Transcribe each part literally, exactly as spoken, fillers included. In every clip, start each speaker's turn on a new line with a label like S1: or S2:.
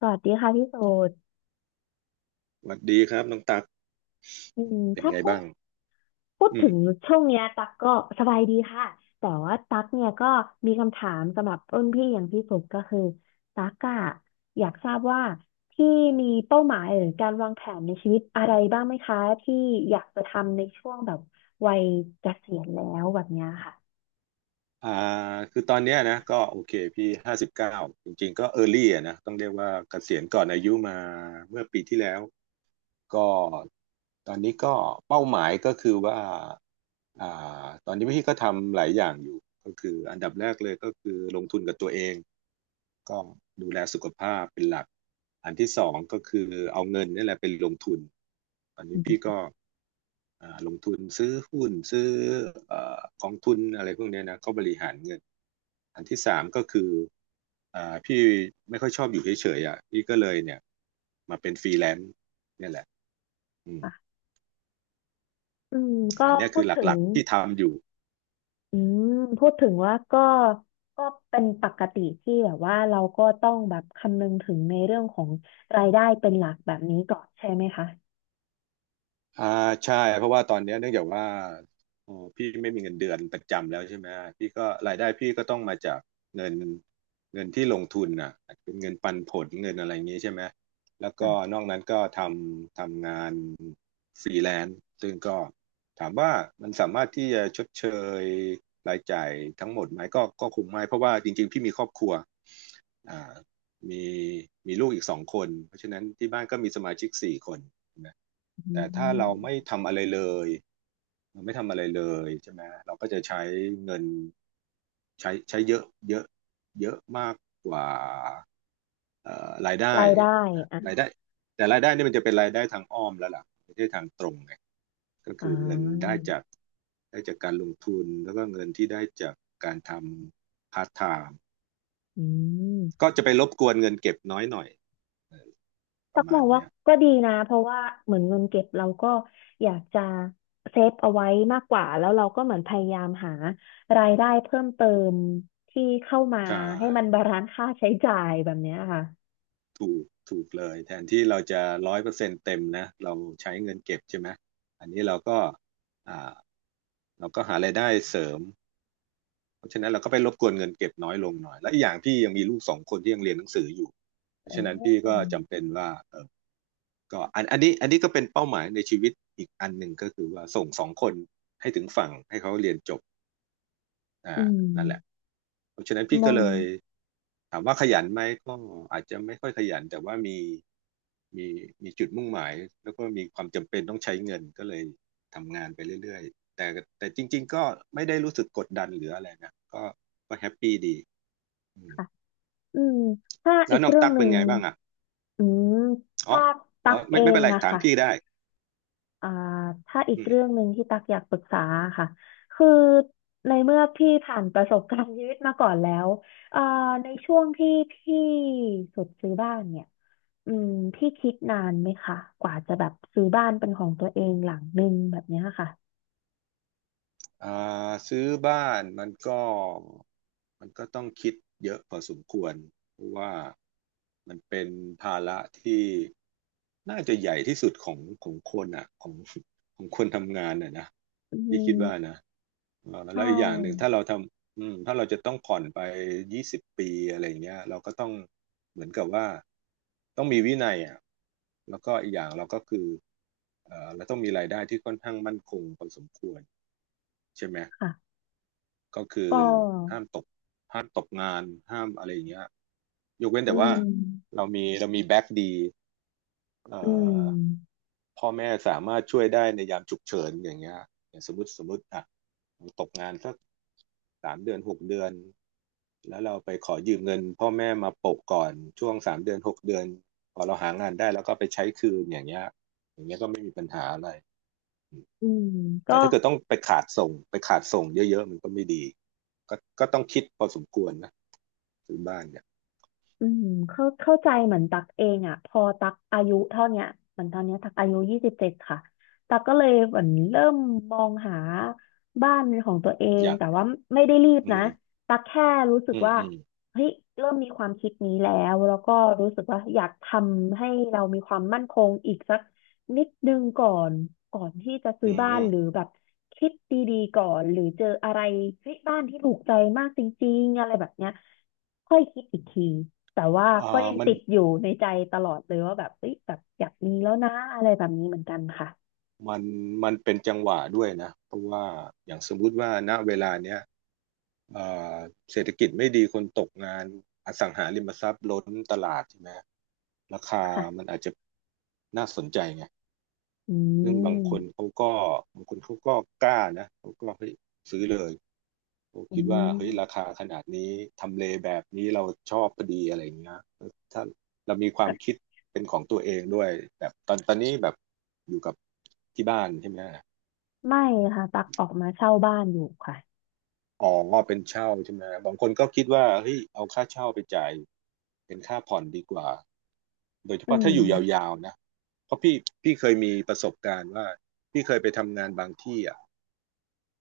S1: สวัสดีค่ะพี่โสด
S2: สวัสดีครับน้องตัก
S1: อืม
S2: เป็น
S1: ถ้า
S2: ไง
S1: พูด
S2: บ้าง
S1: พูด
S2: อื
S1: ถึ
S2: ม
S1: งช่วงเนี้ยตักก็สบายดีค่ะ แต่ว่าตักเนี่ยก็มีคำถามสำหรับรุ่นพี่อย่างพี่สุดก็คือตักอะอยากทราบว่าที่มีเป้าหมายหรือการวางแผนในชีวิตอะไรบ้างไหมคะที่อยากจะทำในช่วงแบบวัยเกษียณแล้วแบบเนี้ยค่ะ
S2: อ่าคือตอนเนี้ยนะก็โอเคพี่ห้าสิบเก้าจริงๆก็เออร์ลี่อะนะต้องเรียกว่าเกษียณก่อนอายุมาเมื่อปีที่แล้วก็ตอนนี้ก็เป้าหมายก็คือว่า อ่าตอนนี้พี่ก็ทำหลายอย่างอยู่ก็คืออันดับแรกเลยก็คือลงทุนกับตัวเองก็ดูแลสุขภาพเป็นหลักอันที่สองก็คือเอาเงินนี่แหละเป็นลงทุนตอน
S1: อื
S2: นี้พี่
S1: ม
S2: ก็ อ่าลงทุนซื้อหุ้นซื้อเอ่อกองทุนอะไรพวกเนี้ยนะเขาบริหารเงินอันที่สามก็คืออ่าพี่ไม่ค่อยชอบอยู่เฉยๆอ่ะพี่ก็เลยเนี่ยมาเป็นฟรีแลนซ์เนี่ยแหละอืม
S1: ค่ะอืมก็
S2: อันเนี้ย
S1: พู
S2: คื
S1: ด
S2: อ
S1: ถึ
S2: ห
S1: ง
S2: ลักๆที่ทำอยู่
S1: อืมพูดถึงว่าก็ก็เป็นปกติที่แบบว่าเราก็ต้องแบบคำนึงถึงในเรื่องของรายได้เป็นหลักแบบนี้ก่อนใช่ไหมคะ
S2: อ่าใช่เพราะว่าตอนเนี้ยเนื่องจากว่าเออพี่ไม่มีเงินเดือนประจำแล้วใช่ไหมพี่ก็รายได้พี่ก็ต้องมาจากเงินเงินที่ลงทุนน่ะเป็นเงินปันผลเงินอะไรอย่างงี้ใช่ไหมแล้ว
S1: ค่ะ
S2: ก็นอกนั้นก็ทำทำงานฟรีแลนซ์ซึ่งก็ถามว่ามันสามารถที่จะชดเชยรายจ่ายทั้งหมดไหมก็ก็คงไม่เพราะว่าจริงๆพี่มีครอบครัวอ่ามีมีลูกอีกสองคนเพราะฉะนั้นที่บ้านก็มีสมาชิกสี่คน
S1: อื
S2: แต่ถ้าเราไม่
S1: ม
S2: ทำอะไรเลยเราไม่ทำอะไรเลยใช่ไหมเราก็จะใช้เงินใช้ใช้เยอะเยอะเยอะมากกว่าเอ่อรายได้
S1: รายได้
S2: นะรา
S1: อ่ะ
S2: ยได้แต่รายได้นี่มันจะเป็นรายได้ทางอ้อมแล้วล่ะไม่ใช่ทางตรงไงก็
S1: อ่
S2: คือเงินได้
S1: า
S2: จากได้จากการลงทุนแล้วก็เงินที่ได้จากการทำพาร์ทไทม์
S1: อืม
S2: ก็จะไปรบกวนเงินเก็บน้อยหน่อยป
S1: ตั
S2: ระ
S1: กม
S2: มาณ
S1: องว่า
S2: เนี้ย
S1: ก็ดีนะเพราะว่าเหมือนเงินเก็บเราก็อยากจะเซฟเอาไว้มากกว่าแล้วเราก็เหมือนพยายามหารายได้เพิ่มเติมที่เข้ามา
S2: ใช่
S1: ให้มันบาลานซ์ค่าใช้จ่ายแบบเนี้ยค่ะ
S2: ถูกถูกเลยแทนที่เราจะร้อยเปอร์เซ็นต์เต็มนะเราใช้เงินเก็บใช่ไหมอันนี้เราก็อ่าเราก็หารายได้เสริมเพราะฉะนั้นเราก็ไปรบกวนเงินเก็บน้อยลงหน่อยและอีกอย่างพี่ยังมีลูกสองคนที่ยังเรียนหนังสืออยู่เพราะ
S1: โอ้
S2: ฉะนั้นพี่ก็จำเป็นว่าเออก็อันอันนี้อันนี้ก็เป็นเป้าหมายในชีวิตอีกอันหนึ่งก็คือว่าส่งสองคนให้ถึงฝั่งให้เขาเรียนจบ อ่า
S1: อืม
S2: นั่นแหละเพราะฉะนั้นพี่
S1: อ
S2: ก็
S1: ง
S2: เลยถามว่าขยันไหมก็อาจจะไม่ค่อยขยันแต่ว่ามีมีมีจุดมุ่งหมายแล้วก็มีความจำเป็นต้องใช้เงินก็เลยทำงานไปเรื่อยๆแต่แต่จริงๆก็ไม่ได้รู้สึกกดดันหรืออะไรนะก็ก็แฮปปี้ดีอืม
S1: ค่ะอืมถ้า
S2: แล้
S1: อี
S2: ว
S1: ก
S2: น้อง
S1: เรื่อง
S2: ตั๊ก
S1: ห
S2: เป็
S1: นึ่
S2: น
S1: ง
S2: ไงบ้างอ่ะ
S1: อืม
S2: อ๋อ
S1: ถ้าตั
S2: อ๋อ
S1: กเอ
S2: ไม่ไม่เป็
S1: ง
S2: นไร
S1: อะ
S2: ถาม
S1: ค่ะ
S2: พี่ได้
S1: อ่าถ้าอีก
S2: อื
S1: เรื่อ
S2: ม
S1: งหนึ่งที่ตักอยากปรึกษาค่ะ คือในเมื่อพี่ผ่านประสบการณ์ชีวิตมาก่อนแล้วเอ่าในช่วงที่พี่สุดซื้อบ้านเนี่ยอืมพี่คิดนานไหมคะกว่าจะแบบซื้อบ้านเป็นของตัวเองหลังหนึ่งแบบเนี้ยค่ะ
S2: อ่าซื้อบ้านมันก็มันก็ต้องคิดเยอะพอสมควรเพราะว่ามันเป็นภาระที่น่าจะใหญ่ที่สุดของของคนอ่ะของของคนทำงานอ่ะนะ
S1: อื
S2: พี่คิด
S1: ม
S2: ว่านะเอ่อ
S1: ใช
S2: แล้วอีกอย่างหนึ่งถ้า
S1: ่
S2: เราทำอืมถ้าเราจะต้องผ่อนไปยี่สิบปีอะไรอย่างเงี้ยเราก็ต้องเหมือนกับว่าต้องมีวินัยอ่ะแล้วก็อีกอย่างเราก็คือเอ่อเราต้องมีรายได้ที่ค่อนข้างมั่นคงพอสมควรใช่ไหม
S1: ค่ะ
S2: ก็คือ
S1: ก็
S2: ห้ามตกห้ามตกงานห้ามอะไรอย่างเงี้ยยกเว้น
S1: อื
S2: แต่ว่า
S1: ม
S2: เรามีเรามีแบ็กดีเอ่
S1: อืม
S2: อพ่อแม่สามารถช่วยได้ในยามฉุกเฉินอย่างเงี้ยอย่างสมมติสมมติอ่ะตกงานสักสามเดือนหกเดือนแล้วเราไปขอยืมเงินพ่อแม่มาโปะก่อนช่วงสามเดือนหกเดือนพอเราหางานได้แล้วก็ไปใช้คืนอย่างเงี้ยอย่างเงี้ยก็ไม่มีปัญหาอะไร
S1: อืมก็
S2: แต่ถ้าเกิดต้องไปขาดส่งไปขาดส่งเยอะๆมันก็ไม่ดีก็ก็ต้องคิดพอสมควรนะซื้อบ้านเนี่ย
S1: อืมเข้าเข้าใจเหมือนตักเองอ่ะพอตักอายุเท่าเนี้ยเหมือนตอนเนี้ยตักอายุยี่สิบเจ็ดค่ะตักก็เลยเหมือนเริ่มมองหาบ้านเป็นของตัวเอ
S2: อ
S1: ง
S2: ยาก
S1: แต่ว่าไม่ได้รีบ
S2: อื
S1: นะ
S2: ม
S1: ตักแค่รู้สึก
S2: อืม
S1: ว่า
S2: อืม
S1: เฮ้ยเริ่มมีความคิดนี้แล้วแล้วก็รู้สึกว่าอยากทำให้เรามีความมั่นคงอีกสักนิดนึงก่อนก่อนที่จะซื้
S2: อื
S1: อบ้าน
S2: ม
S1: หรือแบบคิดดีๆก่อนหรือเจออะไรเฮ้ยบ้านที่ถูกใจมากจริงๆอะไรแบบเนี้ยค่อยคิดอีกที แต่ว่า
S2: เอ่
S1: ก็
S2: อ
S1: ยัง
S2: มัน
S1: ติดอยู่ในใจตลอดเลยว่าแบบเอ้ยแบบอยากมีแล้วนะอะไรแบบนี้เหมือนกันค่ะ
S2: มันมันเป็นจังหวะด้วยนะ เพราะว่าอย่างสมมุติว่าณเวลาเนี้ยเอ่อเศรษฐกิจไม่ดีคนตกงานอสังหาริมทรัพย์ล้นตลาดใช่ไหมราคามัน
S1: ค่ะ
S2: อาจจะน่าสนใจไง
S1: อื
S2: ซึ่งบางคน
S1: ม
S2: เขาก็บางคนเขาก็กล้านะ เขาก็เฮ้ยซื้อเลย ผม
S1: อื
S2: คิดว่าเฮ้ยรา
S1: ม
S2: คาขนาดนี้ทำเลแบบนี้เราชอบพอดีอะไรอย่างเงี้ยถ้าเรามีความคิดเป็นของตัวเองด้วยแบบตอนตอนนี้แบบอยู่กับที่บ้านใช่ไหม
S1: ไม่ค่ะตักออกมาเช่าบ้านอยู่ค่ะ
S2: อ๋อเป็นเช่าใช่ไหมบางคนก็คิดว่าเฮ้ยเอาค่าเช่าไปจ่ายเป็นค่าผ่อนดีกว่าโดยเฉ
S1: อื
S2: พาะถ้าอยู่
S1: ม
S2: ยาวๆนะเพราะพี่พี่เคยมีประสบการณ์ว่าพี่เคยไปทำงานบางที่อ่ะ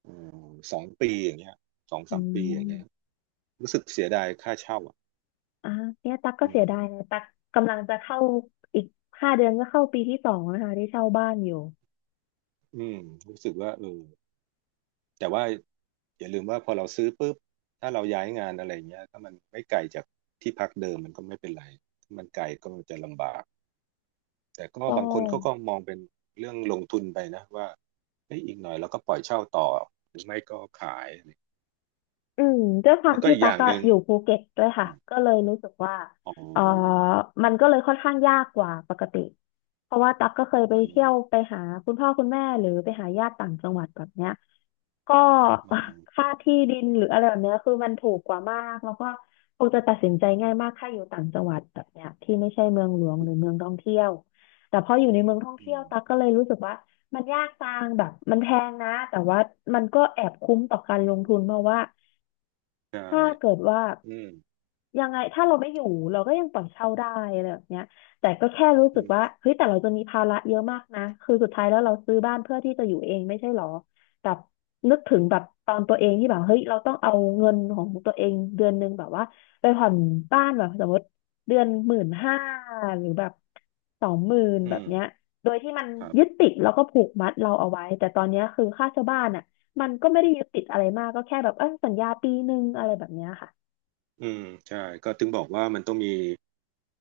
S2: อืมสองปีอย่างเงี้ยสอง
S1: อื
S2: สามปีอย่าง
S1: ม
S2: เงี้ยรู้สึกเสียดายค่าเช่าอ่ะ
S1: อ่ะเนี่ยตักก็
S2: อื
S1: เสี
S2: ม
S1: ยดายนะตักกำลังจะเข้าอีกห้าเดือนก็เข้าปีที่สองนะคะที่เช่าบ้านอยู่
S2: อืมรู้สึกว่าเออแต่ว่าอย่าลืมว่าพอเราซื้อปุ๊บถ้าเราย้ายงานอะไรเงี้ยถ้ามันไม่ไกลจากที่พักเดิมมันก็ไม่เป็นไรถ้ามันไกลก็จะลำบากแต่ก็
S1: ก็
S2: บางคนเขาก็มองเป็นเรื่องลงทุนไปนะว่าเฮ้ยอีกหน่อยเราก็ปล่อยเช่าต่อหรือไม่ก็ขายอะไร
S1: อืมด้วยความ
S2: แล้วก็
S1: ที่
S2: อีกอ
S1: ตั๊ก
S2: ย่างห
S1: อะ
S2: นึ่ง
S1: อยู่ภูเก็ตด้วย
S2: อ
S1: ค่ะ
S2: ม
S1: ก็เลยรู้สึกว่า
S2: อ๋
S1: เออ
S2: อ
S1: มันก็เลยค่อนข้างยากกว่าปกติเพราะว่าตั๊กก็เคยไป
S2: มัน
S1: เที่ยวไปหาคุณพ่อคุณแม่หรือไปหาญาติต่างจังหวัดแบบเนี้ยก็
S2: อ๋อ
S1: ค่าที่ดินหรืออะไรแบบเนี้ยคือมันถูกกว่ามากแล้วก็คงจะตัดสินใจง่ายมากถ้าอยู่ต่างจังหวัดแบบเนี้ยที่ไม่ใช่เมืองหลวงหรือเมืองท่องเที่ยวแต่พออยู่ในเมืองท่อง
S2: อื
S1: เที่ยว
S2: ม
S1: ตั๊กก็เลยรู้สึกว่ามันยากจังแบบมันแพงนะแต่ว่ามันก็แอบคุ้มต่อการลงทุนเพราะว่า
S2: ใช่
S1: ถ้าเกิดว่า
S2: อืม
S1: ยังไงถ้าเราไม่อยู่เราก็ยังปล่อยเช่าได้อะไรแบบเนี้ยแต่ก็แค่รู้
S2: อื
S1: สึกว่า
S2: ม
S1: เฮ้ยแต่เราจะมีภาระเยอะมากนะคือสุดท้ายแล้วเราซื้อบ้านเพื่อที่จะอยู่เองไม่ใช่หรอแบบนึกถึงแบบตอนตัวเองที่แบบเฮ้ยเราต้องเอาเงินของตัวเองเดือนหนึ่งแบบว่าไปผ่อนบ้านแบบสมมติเดือนหมื่นห้าหรือแบบสองหมื่น
S2: อื
S1: แบบ
S2: ม
S1: เนี้ยโดยที่มัน
S2: ครับ
S1: ยึดติดแล้วก็ผูกมัดเราเอาไว้แต่ตอนเนี้ยคือค่าเช่าบ้านอ่ะ มันก็ไม่ได้ยึดติดอะไรมากก็แค่แบบเออสัญญาปีหนึ่งอะไรแบบเนี้ยค่ะ
S2: อืมใช่ก็ถึงบอกว่ามันต้องมี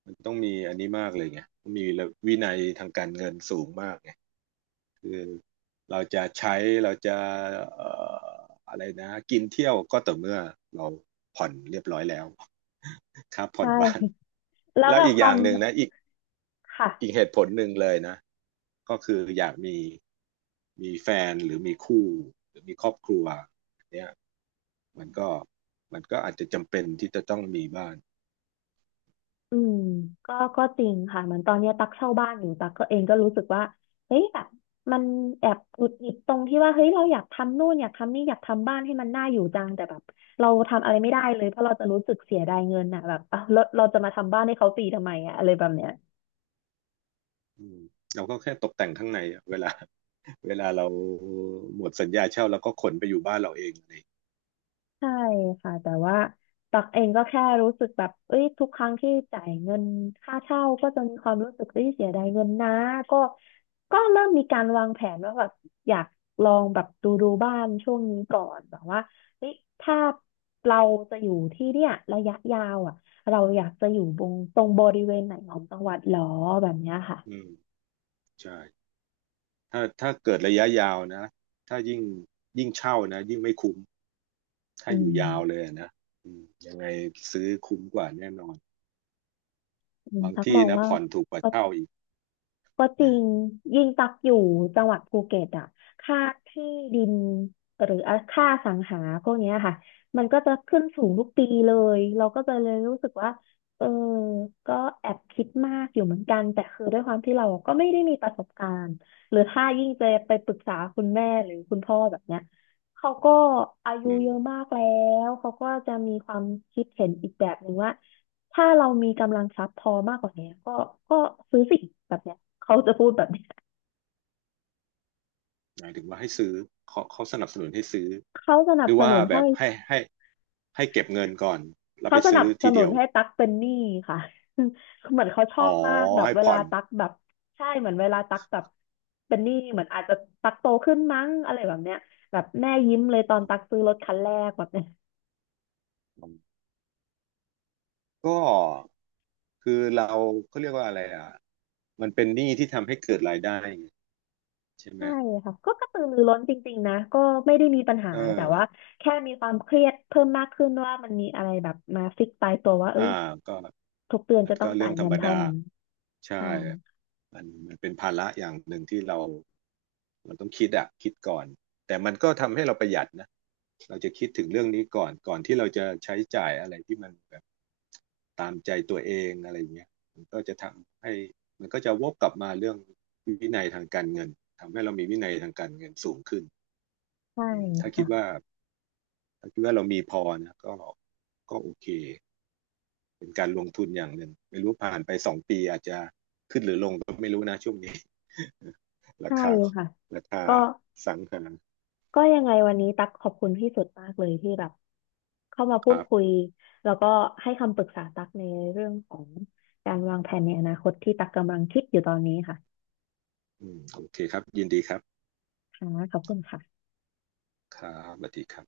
S2: มันต้องมีอันนี้มากเลยไงต้องมีระวินัยทางการเงินสูงมากไงคือเราจะใช้เราจะเอ่ออะไรนะกินเที่ยวก็ต่อเมื่อเราผ่อนเรียบร้อยแล้ว ครับผ่อ
S1: ใช่
S2: นบ้าน
S1: แล้ว
S2: แล้ว
S1: แบบ
S2: อีก
S1: ค
S2: อ
S1: วา
S2: ย่า
S1: ม
S2: งห
S1: ม
S2: นึ่งนะอีก
S1: ค่ะ
S2: อีกเหตุผลหนึ่งเลยนะก็คืออยากมีมีแฟนหรือมีคู่หรือมีครอบครัวเนี่ยมันก็มันก็อาจจะจำเป็นที่จะต้องมีบ้าน
S1: อืมก็ก็จริงค่ะเหมือนตอนเนี้ยตักเช่าบ้านอยู่ตักก็เองก็รู้สึกว่าเฮ้ยแบบมันแอบหงุดหงิดตรงที่ว่าเฮ้ยเราอยากทำนู่นอยากทำนี่อยากทำบ้านให้มันน่าอยู่จังแต่แบบเราทำอะไรไม่ได้เลยเพราะเราจะรู้สึกเสียดายเงินอ่ะแบบ อ่ะเราเราจะมาทำบ้านให้เขาฟรีทำไมอ่ะอะไรแบบเนี้ย
S2: อืมเราก็แค่ตกแต่งข้างในอะเวลา เวลาเราหมดสัญญาเช่าเราก็ขนไปอยู่บ้านเราเองนี่
S1: ใช่ค่ะแต่ว่าตักเองก็แค่รู้สึกแบบเอ้ยทุกครั้งที่จ่ายเงินค่าเช่าก็จะมีความรู้สึกเอ้ยเสียดายเงินนะก็ก็เริ่มมีการวางแผนว่าแบบอยากลองแบบดูดูบ้านช่วงนี้ก่อนแบบว่าเฮ้ยถ้าเราจะอยู่ที่เนี่ยระยะยาวอ่ะเราอยากจะอยู่ตรงตรงบริเวณไหนของจังหวัดหรอแบบเนี้ยค่ะ
S2: อืมใช่ถ้าถ้าเกิดระยะยาวนะถ้ายิ่งยิ่งเช่านะยิ่งไม่คุ้มถ้า
S1: อื
S2: อยู่ยาวเล
S1: ม
S2: ยอะนะอืมยังไงซื้อคุ้มกว่าแน่นอน
S1: อืม
S2: บาง
S1: ตักม
S2: ที่
S1: อง
S2: นะ
S1: ว่า
S2: ผ่อนถูกกว่าเช่าอีก
S1: ก็จริงยิ่งตักอยู่จังหวัดภูเก็ตอ่ะค่าที่ดินหรือค่าอสังหาพวกเนี้ยค่ะมันก็จะขึ้นสูงทุกปีเลยเราก็จะเลยรู้สึกว่าเออก็แอบคิดมากอยู่เหมือนกันแต่คือด้วยความที่เราก็ไม่ได้มีประสบการณ์หรือถ้ายิ่งจะไปปรึกษาคุณแม่หรือคุณพ่อแบบเนี้ยเขาก็อายุ
S2: อืม
S1: เยอะมากแล้วเขาก็จะมีความคิดเห็นอีกแบบหนึ่งว่า ถ้าเรามีกำลังทรัพย์พอมากกว่านี้ก็ก็ซื้อสิ่งแบบเนี้ยเขาจะพูดแบบเนี้ย
S2: หมายถึงว่าให้ซื้อเขาเขาสนับสนุนให้ซื้อ
S1: เขาสนั
S2: ห
S1: บ
S2: รือ
S1: ส
S2: ว่า
S1: นุน
S2: แบ
S1: ให้
S2: บให้ให้ให้เก็บเงินก่อนแล้ว
S1: เขา
S2: ไป
S1: สนั
S2: ซื้อ
S1: บส
S2: ที
S1: นุ
S2: เดี
S1: น
S2: ยว
S1: ให้ตักเป็นหนี้ค่ะ เหมือนเขาชอ
S2: อ๋
S1: บ
S2: อ
S1: มากแบบ
S2: ให้
S1: เว
S2: ผ่
S1: ลา
S2: อน
S1: ตักแบบใช่เหมือนเวลาตักแบบเป็นหนี้เหมือนอาจจะตักโตขึ้นมั้งอะไรแบบเนี้ยแบบแม่ยิ้มเลยตอนตักซื้อรถคันแรกแบบเนี้ย
S2: ก็คือเราเขาเรียกว่าอะไรอ่ะ มันเป็นหนี้ที่ทำให้เกิดรายได้ไงใช่ไหม
S1: ใช่ค่ะก็กระตือรือร้นจริงๆนะก็ไม่ได้มีปัญหา
S2: เอ
S1: แต่ว่า
S2: อ
S1: แค่มีความเครียดเพิ่มมากขึ้นว่ามันมีอะไรแบบมาฟิกตายตัวว่าเอ้
S2: อ่า
S1: ย
S2: ก็
S1: ทุกเดือน
S2: มัน
S1: จะต้
S2: ก็
S1: อง
S2: เรื่
S1: จ่า
S2: อ
S1: ย
S2: งธร
S1: เงิ
S2: ร
S1: น
S2: ม
S1: เท่า
S2: ดา
S1: นี้
S2: ใช่
S1: ใช่
S2: มันมันเป็นภาระอย่างหนึ่งที่เรามันต้องคิดอะคิดก่อนแต่มันก็ทำให้เราประหยัดนะเราจะคิดถึงเรื่องนี้ก่อนก่อนที่เราจะใช้จ่ายอะไรที่มันแบบตามใจตัวเองอะไรอย่างเงี้ยมันก็จะทำให้มันก็จะวกกลับมาเรื่องวินัยทางการเงินทำให้เรามีวินัยทางการเงินสูงขึ้น
S1: ใช่
S2: อืมถ้าคิ
S1: ค่ะ
S2: ดว่า ถ้าคิดว่าเรามีพอนะก็ก็โอเคเป็นการลงทุนอย่างหนึ่งไม่รู้ผ่านไปสองปีอาจจะขึ้นหรือลงก็ไม่รู้นะช่วงนี้ รา
S1: ใช่
S2: คา
S1: ค่ะ
S2: ราคา
S1: ก็
S2: สังหา
S1: ก็ยังไงวันนี้ตักขอบคุณพี่สุดมากเลยที่แบบเข้ามา
S2: ค
S1: พูด
S2: รับ
S1: คุยแล้วก็ให้คำปรึกษาตักในเรื่องของการวางแผนในอนาคตที่ตักกำลังคิดอยู่ตอนนี้ค่ะ
S2: อืมโอเคครับยินดีครับ
S1: ค่ะขอบคุณค่ะ
S2: ครับสวัสดีครับ